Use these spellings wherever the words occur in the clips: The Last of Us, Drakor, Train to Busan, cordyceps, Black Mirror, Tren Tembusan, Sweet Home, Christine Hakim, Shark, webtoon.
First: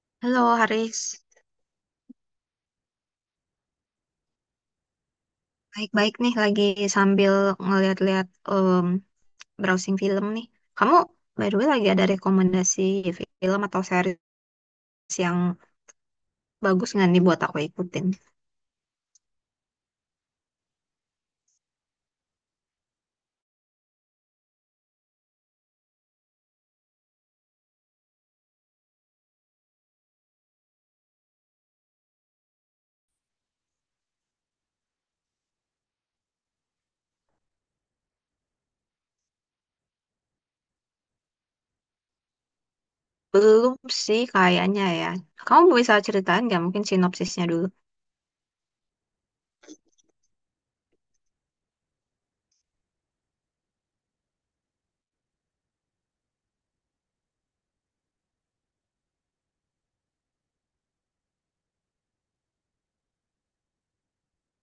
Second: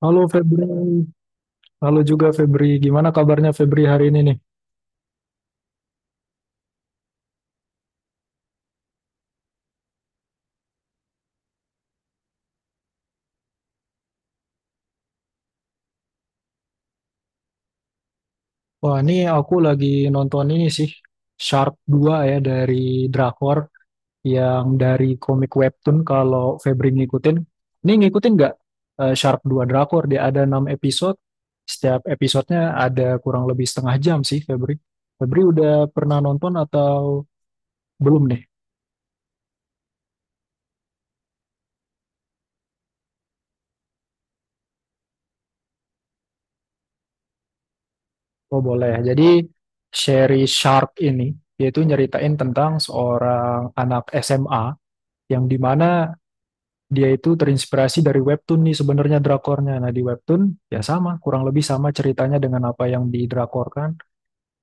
Halo Halo Febri, Haris, halo juga Febri. Gimana kabarnya Febri hari ini nih? baik-baik nih lagi sambil ngeliat-liat em, browsing film nih. Kamu, by the way, lagi ada rekomendasi film atau series yang bagus nggak nih buat aku ikutin? Wah, ini aku lagi nonton ini sih, Shark dua ya dari Drakor yang dari komik webtoon kalau Febri ngikutin. Ini ngikutin nggak Shark 2 Drakor? Dia ada 6 episode, setiap episodenya ada kurang lebih setengah jam sih Febri. Febri udah pernah nonton atau belum nih? Belum sih kayaknya ya. Kamu bisa ceritain nggak mungkin sinopsisnya dulu? Oh, boleh. Ya. Jadi seri Shark ini yaitu nyeritain tentang seorang anak SMA yang dimana dia itu terinspirasi dari webtoon nih sebenarnya drakornya. Nah, di webtoon ya sama, kurang lebih sama ceritanya dengan apa yang didrakorkan.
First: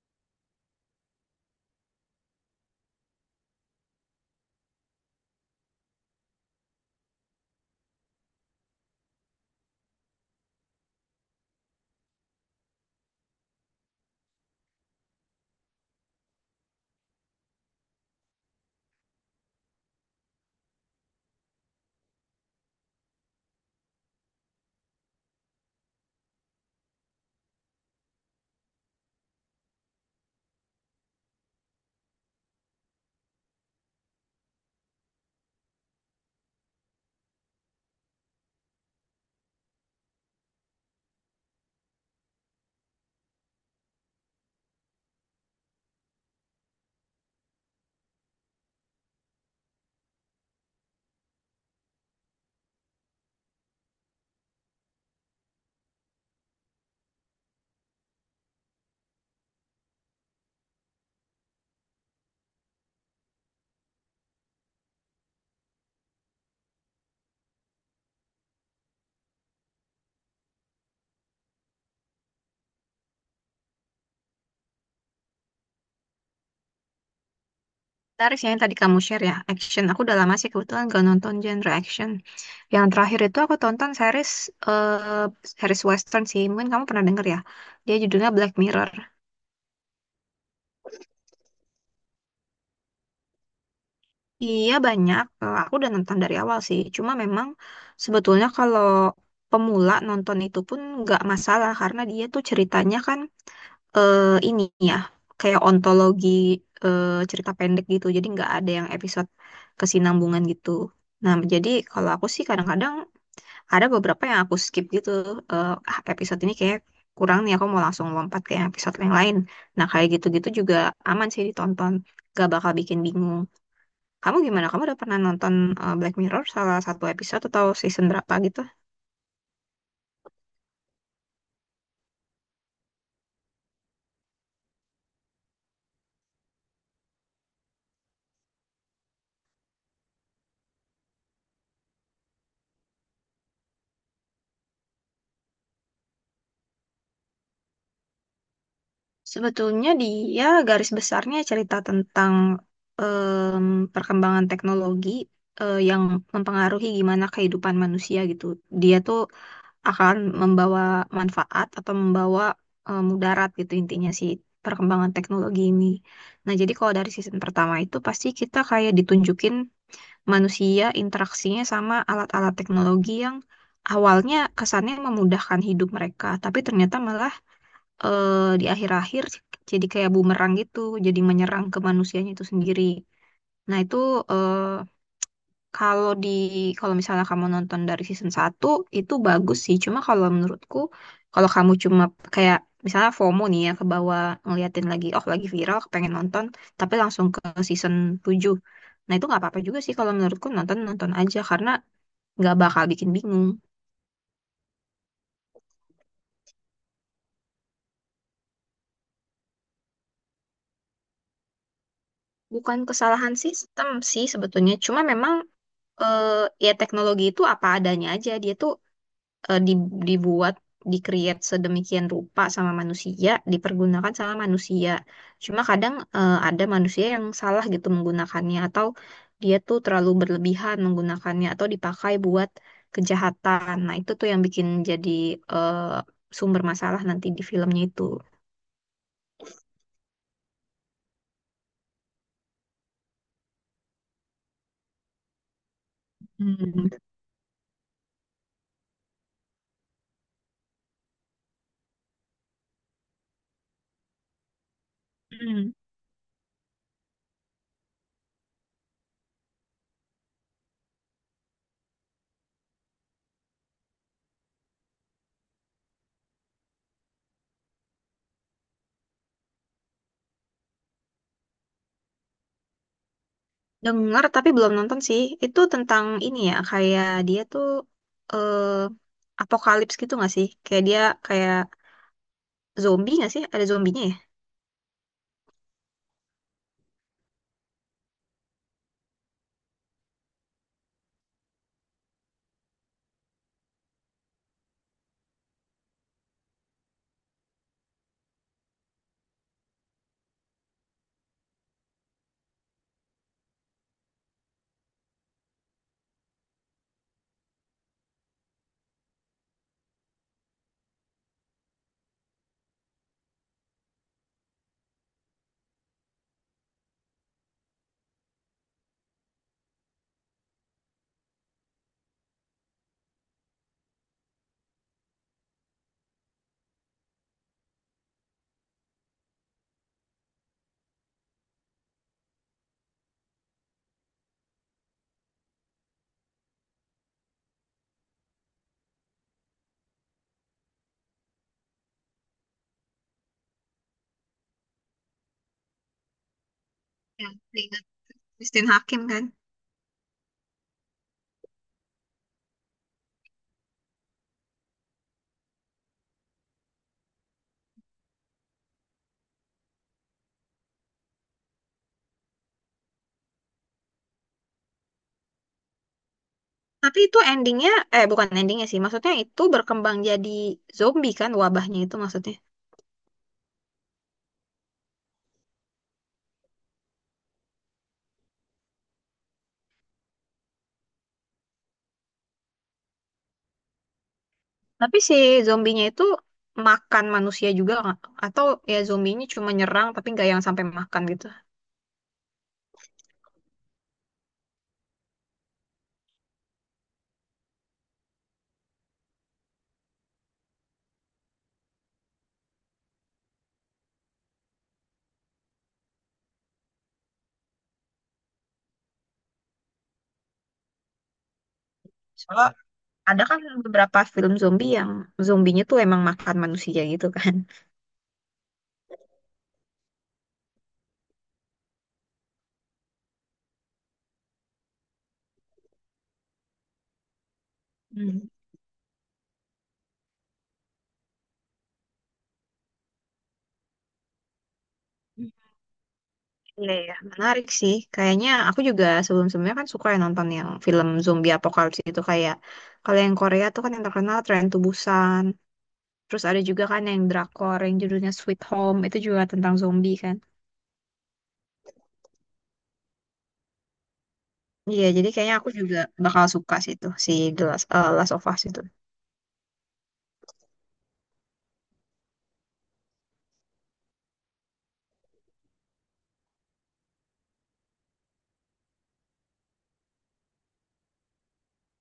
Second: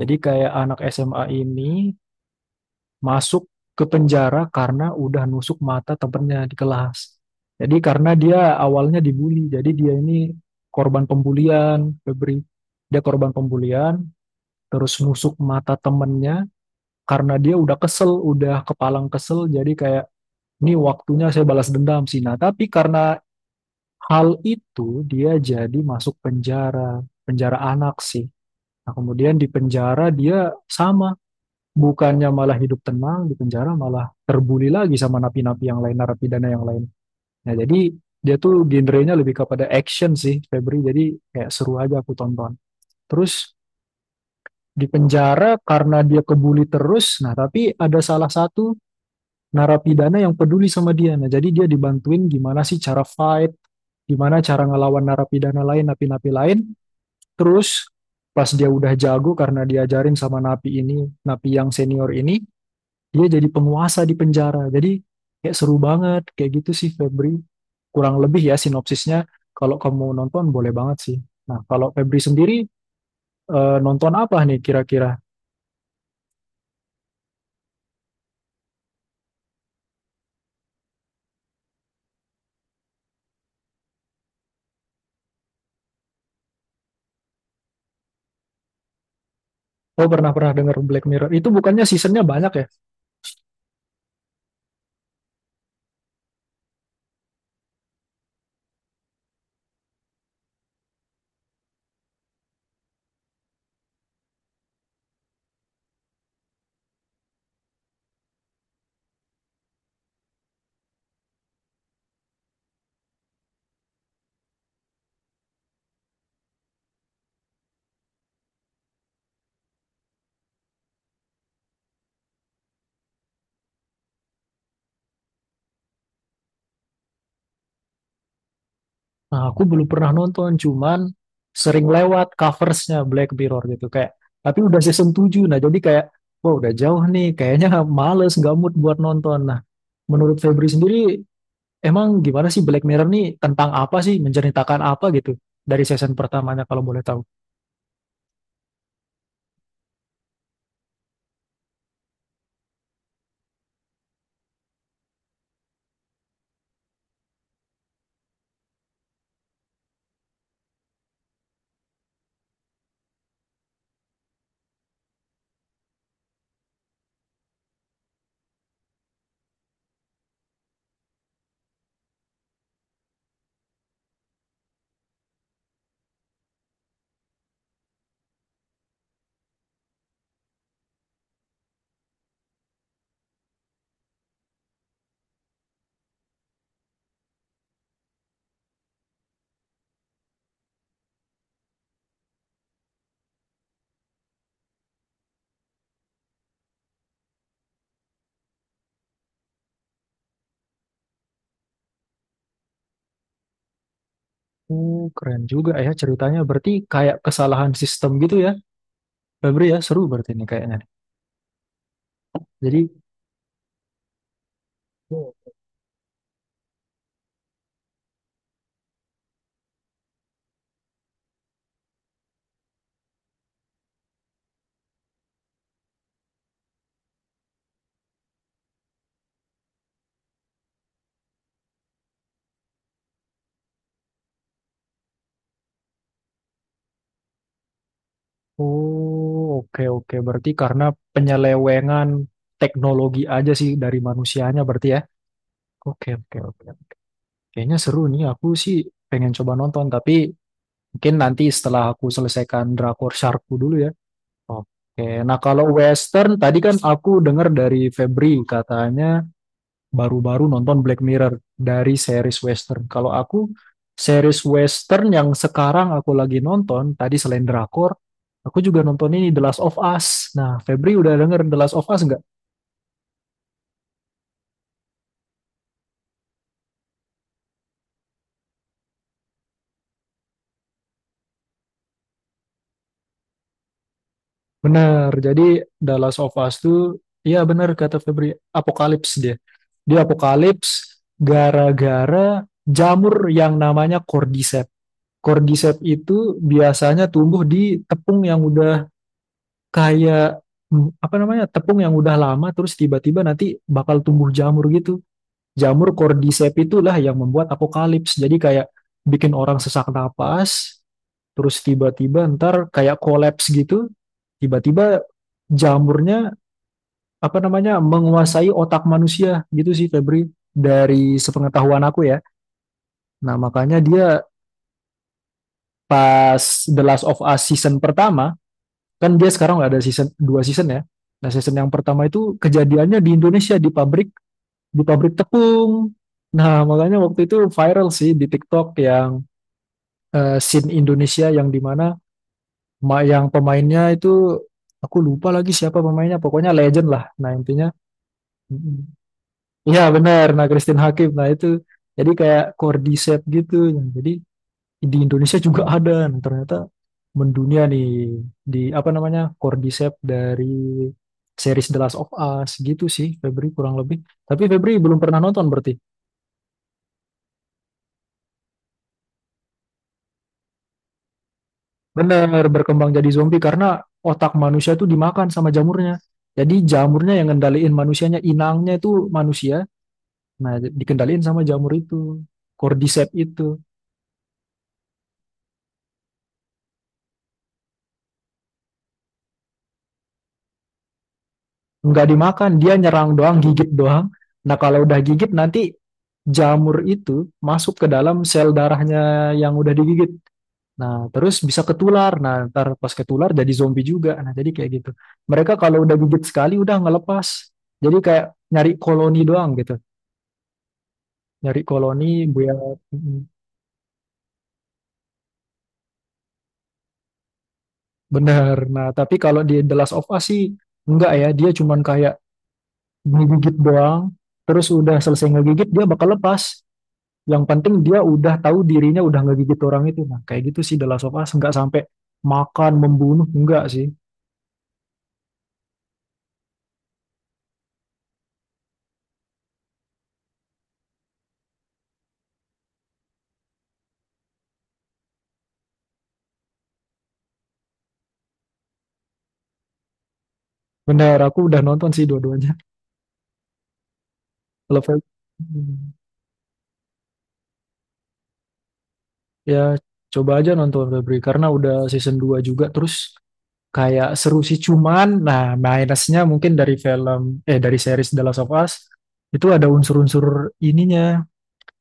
Jadi kayak anak SMA ini masuk ke penjara karena udah nusuk mata temennya di kelas. Jadi karena dia awalnya dibully, jadi dia ini korban pembulian, Febri. Dia korban pembulian, terus nusuk mata temennya karena dia udah kesel, udah kepalang kesel, jadi kayak ini waktunya saya balas dendam sih. Nah, tapi karena hal itu dia jadi masuk penjara, penjara anak sih. Nah, kemudian di penjara dia sama, bukannya malah hidup tenang, di penjara malah terbuli lagi sama napi-napi yang lain, narapidana yang lain. Nah, jadi dia tuh genrenya lebih kepada action sih, Febri. Jadi kayak seru aja aku tonton. Terus di penjara karena dia kebuli terus, nah tapi ada salah satu narapidana yang peduli sama dia. Nah, jadi dia dibantuin gimana sih cara fight, gimana cara ngelawan narapidana lain, napi-napi lain. Terus pas dia udah jago karena diajarin sama napi ini, napi yang senior ini, dia jadi penguasa di penjara. Jadi kayak seru banget, kayak gitu sih Febri. Kurang lebih ya sinopsisnya. Kalau kamu nonton boleh banget sih. Nah, kalau Febri sendiri nonton apa nih kira-kira? Tarik yang tadi kamu share ya, action. Aku udah lama sih kebetulan gak nonton genre action. Yang terakhir itu aku tonton series eh series western sih. Mungkin kamu pernah denger ya. Dia judulnya Black Mirror. Oh, pernah-pernah denger Black Mirror. Itu bukannya seasonnya banyak ya? Iya banyak. Eh, aku udah nonton dari awal sih. Cuma memang sebetulnya kalau pemula nonton itu pun nggak masalah karena dia tuh ceritanya kan, eh, ini ya, kayak ontologi, eh, cerita pendek gitu. Jadi nggak ada yang episode kesinambungan gitu. Nah, jadi kalau aku sih kadang-kadang ada beberapa yang aku skip gitu. Episode ini kayak kurang nih, aku mau langsung lompat ke episode yang lain. Nah, kayak gitu-gitu juga aman sih ditonton. Gak bakal bikin bingung. Kamu gimana? Kamu udah pernah nonton Black Mirror salah satu episode atau season berapa gitu? Nah, aku belum pernah nonton, cuman sering lewat coversnya Black Mirror gitu kayak. Tapi udah season 7 nah jadi kayak, wah udah jauh nih, kayaknya males, gak mood buat nonton. Nah, menurut Febri sendiri, emang gimana sih Black Mirror nih tentang apa sih, menceritakan apa gitu dari season pertamanya kalau boleh tahu? Sebetulnya dia garis besarnya cerita tentang, perkembangan teknologi yang mempengaruhi gimana kehidupan manusia gitu. Dia tuh akan membawa manfaat atau membawa, mudarat gitu, intinya sih perkembangan teknologi ini. Nah, jadi kalau dari season pertama itu pasti kita kayak ditunjukin manusia interaksinya sama alat-alat teknologi yang awalnya kesannya memudahkan hidup mereka, tapi ternyata malah, di akhir-akhir jadi kayak bumerang gitu, jadi menyerang ke manusianya itu sendiri. Nah, itu, eh, kalau di, kalau misalnya kamu nonton dari season satu itu bagus sih. Cuma kalau menurutku kalau kamu cuma kayak misalnya FOMO nih, ya ke bawah ngeliatin lagi, oh lagi viral pengen nonton, tapi langsung ke season tujuh. Nah, itu nggak apa-apa juga sih kalau menurutku, nonton-nonton aja karena nggak bakal bikin bingung. Oh, keren juga ya ceritanya. Berarti kayak kesalahan sistem gitu ya, Febri ya, seru berarti ini kayaknya. Bukan Jadi. kesalahan sistem sih sebetulnya. Cuma memang, ya, teknologi itu apa adanya aja. Dia tuh eh, di- dibuat, di-create sedemikian rupa sama manusia, dipergunakan sama manusia. Cuma kadang, eh, ada manusia yang salah gitu menggunakannya, atau dia tuh terlalu berlebihan menggunakannya, atau dipakai buat kejahatan. Nah, itu tuh yang bikin jadi, eh, sumber masalah nanti di filmnya itu. Oh, oke oke. Berarti karena penyelewengan teknologi aja sih dari manusianya berarti ya. Oke oke oke. Hmm. Kayaknya seru nih. Aku sih pengen coba nonton tapi mungkin nanti setelah aku selesaikan Drakor Sharkku dulu ya. Oke. Nah, kalau Hmm. western tadi kan aku dengar dari Febri katanya baru-baru nonton Black Mirror dari series western. Kalau aku series western yang sekarang aku lagi nonton tadi selain drakor, aku juga nonton ini The Last of Us. Nah, Febri udah denger The Last of Us nggak? Dengar tapi belum nonton sih. Itu tentang ini ya, kayak dia tuh eh apokalips gitu nggak sih? Kayak dia kayak zombie nggak sih? Ada zombinya ya? Bener. Jadi The Last of Us tuh, iya bener kata Febri, apokalips dia. Dia apokalips gara-gara jamur yang namanya cordyceps. Cordyceps itu biasanya tumbuh di tepung yang udah kayak apa namanya tepung yang udah lama terus tiba-tiba nanti bakal tumbuh jamur gitu. Jamur cordyceps itulah yang membuat apokalips. Jadi kayak bikin orang sesak napas, terus tiba-tiba ntar kayak kolaps gitu. Tiba-tiba jamurnya apa namanya menguasai otak manusia gitu sih Febri dari sepengetahuan aku ya. Nah makanya dia pas The Last of Us season pertama, kan dia sekarang nggak ada season dua season ya, nah season yang pertama itu kejadiannya di Indonesia, di pabrik tepung. Nah makanya waktu itu viral sih di TikTok yang scene Indonesia yang dimana yang pemainnya itu aku lupa lagi siapa pemainnya, pokoknya legend lah, Ya, nah intinya. ingat Christine Hakim kan. Iya benar, nah Christine Hakim, nah itu jadi kayak cordyceps gitu. Nah, jadi di Indonesia juga ada. Nah, ternyata mendunia nih di apa namanya Cordyceps dari series The Last of Us gitu sih Febri kurang lebih. Tapi Febri belum pernah nonton berarti. Tapi itu endingnya, eh bukan endingnya sih, maksudnya itu berkembang jadi zombie kan wabahnya itu, Bener maksudnya. berkembang jadi zombie karena otak manusia itu dimakan sama jamurnya. Jadi jamurnya yang ngendaliin manusianya, inangnya itu manusia. Nah, dikendaliin sama jamur itu, Cordyceps itu. Tapi si zombinya itu makan manusia juga nggak? Atau ya zombinya cuma nyerang tapi nggak yang sampai makan gitu. Nggak dimakan, dia nyerang doang, gigit doang. Nah, kalau udah gigit nanti jamur itu masuk ke dalam sel darahnya yang udah digigit. Nah, terus bisa ketular. Nah, ntar pas ketular jadi zombie juga. Nah, jadi kayak gitu. Mereka kalau udah gigit sekali udah nggak lepas. Jadi kayak nyari koloni doang gitu. Nyari koloni buat. Ada kan beberapa film zombie yang zombinya tuh emang makan manusia gitu kan. Bener. Nah, tapi kalau di The Last of Us sih enggak ya. Dia cuman kayak ngegigit doang. Terus udah selesai ngegigit dia bakal lepas. Yang penting dia Hmm. udah tahu dirinya udah nggak gigit orang itu. Nah, kayak gitu sih The Last of Us nggak sampai makan membunuh enggak sih. Iya, iya, menarik sih. Kayaknya aku juga sebelum-sebelumnya kan suka ya nonton yang film zombie apocalypse itu, kayak kalau yang Korea tuh kan yang terkenal Train to Busan. Terus ada juga kan yang drakor yang judulnya Sweet Home, itu juga tentang zombie kan. Bener, aku udah nonton sih dua-duanya. Kalau Iya, Fel- jadi kayaknya aku juga Hmm. bakal suka sih itu si The Last, eh, Last of Us itu. Ya coba aja nonton Febri karena udah season 2 juga terus kayak seru sih cuman nah minusnya mungkin dari film eh dari series The Last of Us itu ada unsur-unsur ininya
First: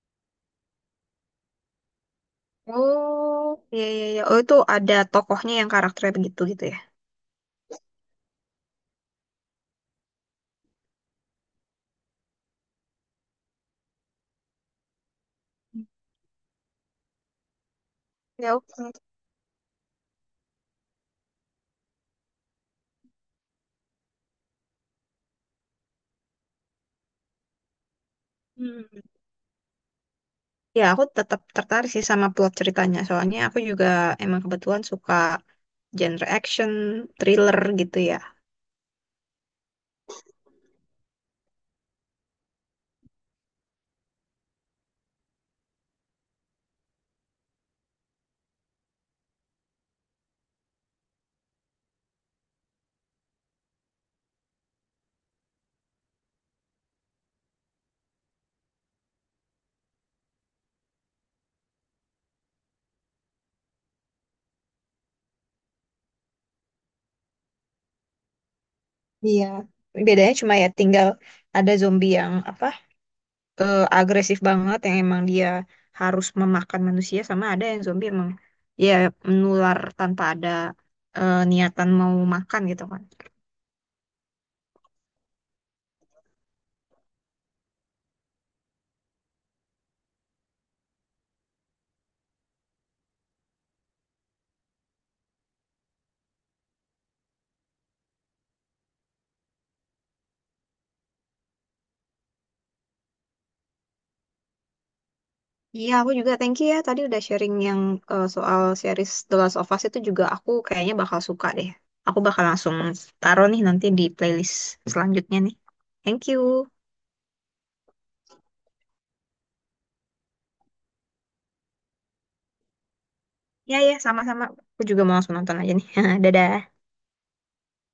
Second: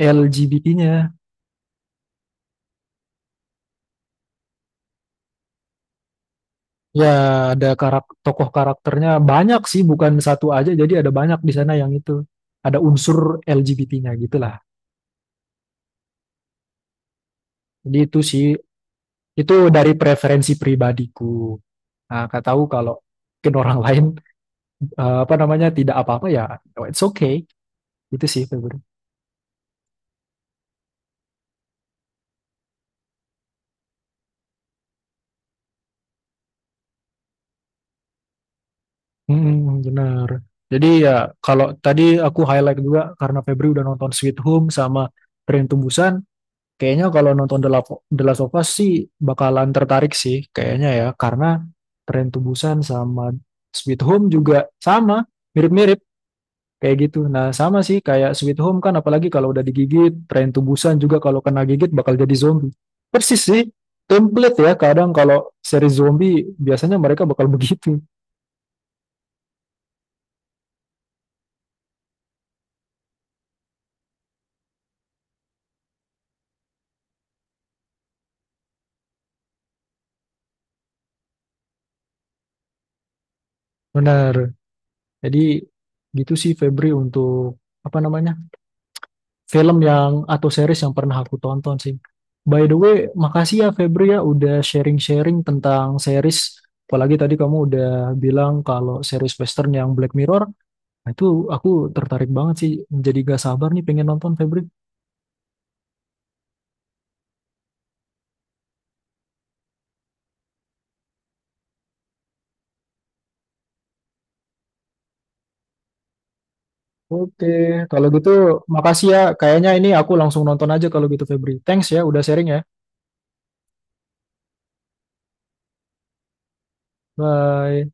LGBT-nya. Oh, iya iya iya. Oh, itu ada tokohnya yang karakternya begitu gitu ya. Ya, ada tokoh karakternya banyak sih, bukan satu aja. Jadi ada banyak di sana yang itu. Ada unsur LGBT-nya gitulah. Jadi itu sih, Ya, oke. itu dari preferensi pribadiku. Nah, kak tahu kalau mungkin orang lain apa namanya tidak apa-apa ya, oh, it's okay. Itu sih Febri. Hmm. Ya, aku tetap tertarik sih sama plot ceritanya. Soalnya aku juga emang kebetulan suka genre action, thriller gitu ya. Mm, benar. Jadi ya kalau tadi aku highlight juga karena Febri udah nonton Sweet Home sama Tren Tembusan. Kayaknya kalau nonton The Last of Us sih bakalan tertarik sih kayaknya ya karena Tren Tubusan sama Sweet Home juga sama, mirip-mirip kayak gitu. Nah, sama sih kayak Sweet Home kan apalagi kalau udah digigit, Tren Tubusan juga kalau kena gigit bakal jadi zombie. Persis sih, template ya kadang kalau seri zombie biasanya mereka bakal begitu. Iya. Bedanya cuma ya tinggal ada zombie yang apa? Agresif banget yang emang dia harus memakan manusia, sama ada yang zombie emang ya menular tanpa ada, niatan mau makan gitu kan. Benar. Jadi gitu sih Febri untuk apa namanya? Film yang atau series yang pernah aku tonton sih. By the way, makasih ya Febri ya udah sharing-sharing tentang series. Apalagi tadi kamu udah bilang kalau series Western yang Black Mirror, nah itu aku tertarik banget sih. Jadi gak sabar nih pengen nonton Febri. Iya, aku juga thank you ya tadi udah sharing yang, soal series The Last of Us itu, juga aku kayaknya bakal suka deh. Aku bakal langsung taruh nih nanti di playlist selanjutnya nih. Thank you. Oke, kalau gitu makasih ya. Kayaknya ini aku langsung nonton aja kalau gitu Febri. Thanks ya udah sharing ya. Ya ya, sama-sama. Aku juga mau langsung nonton aja nih. Dadah. Bye.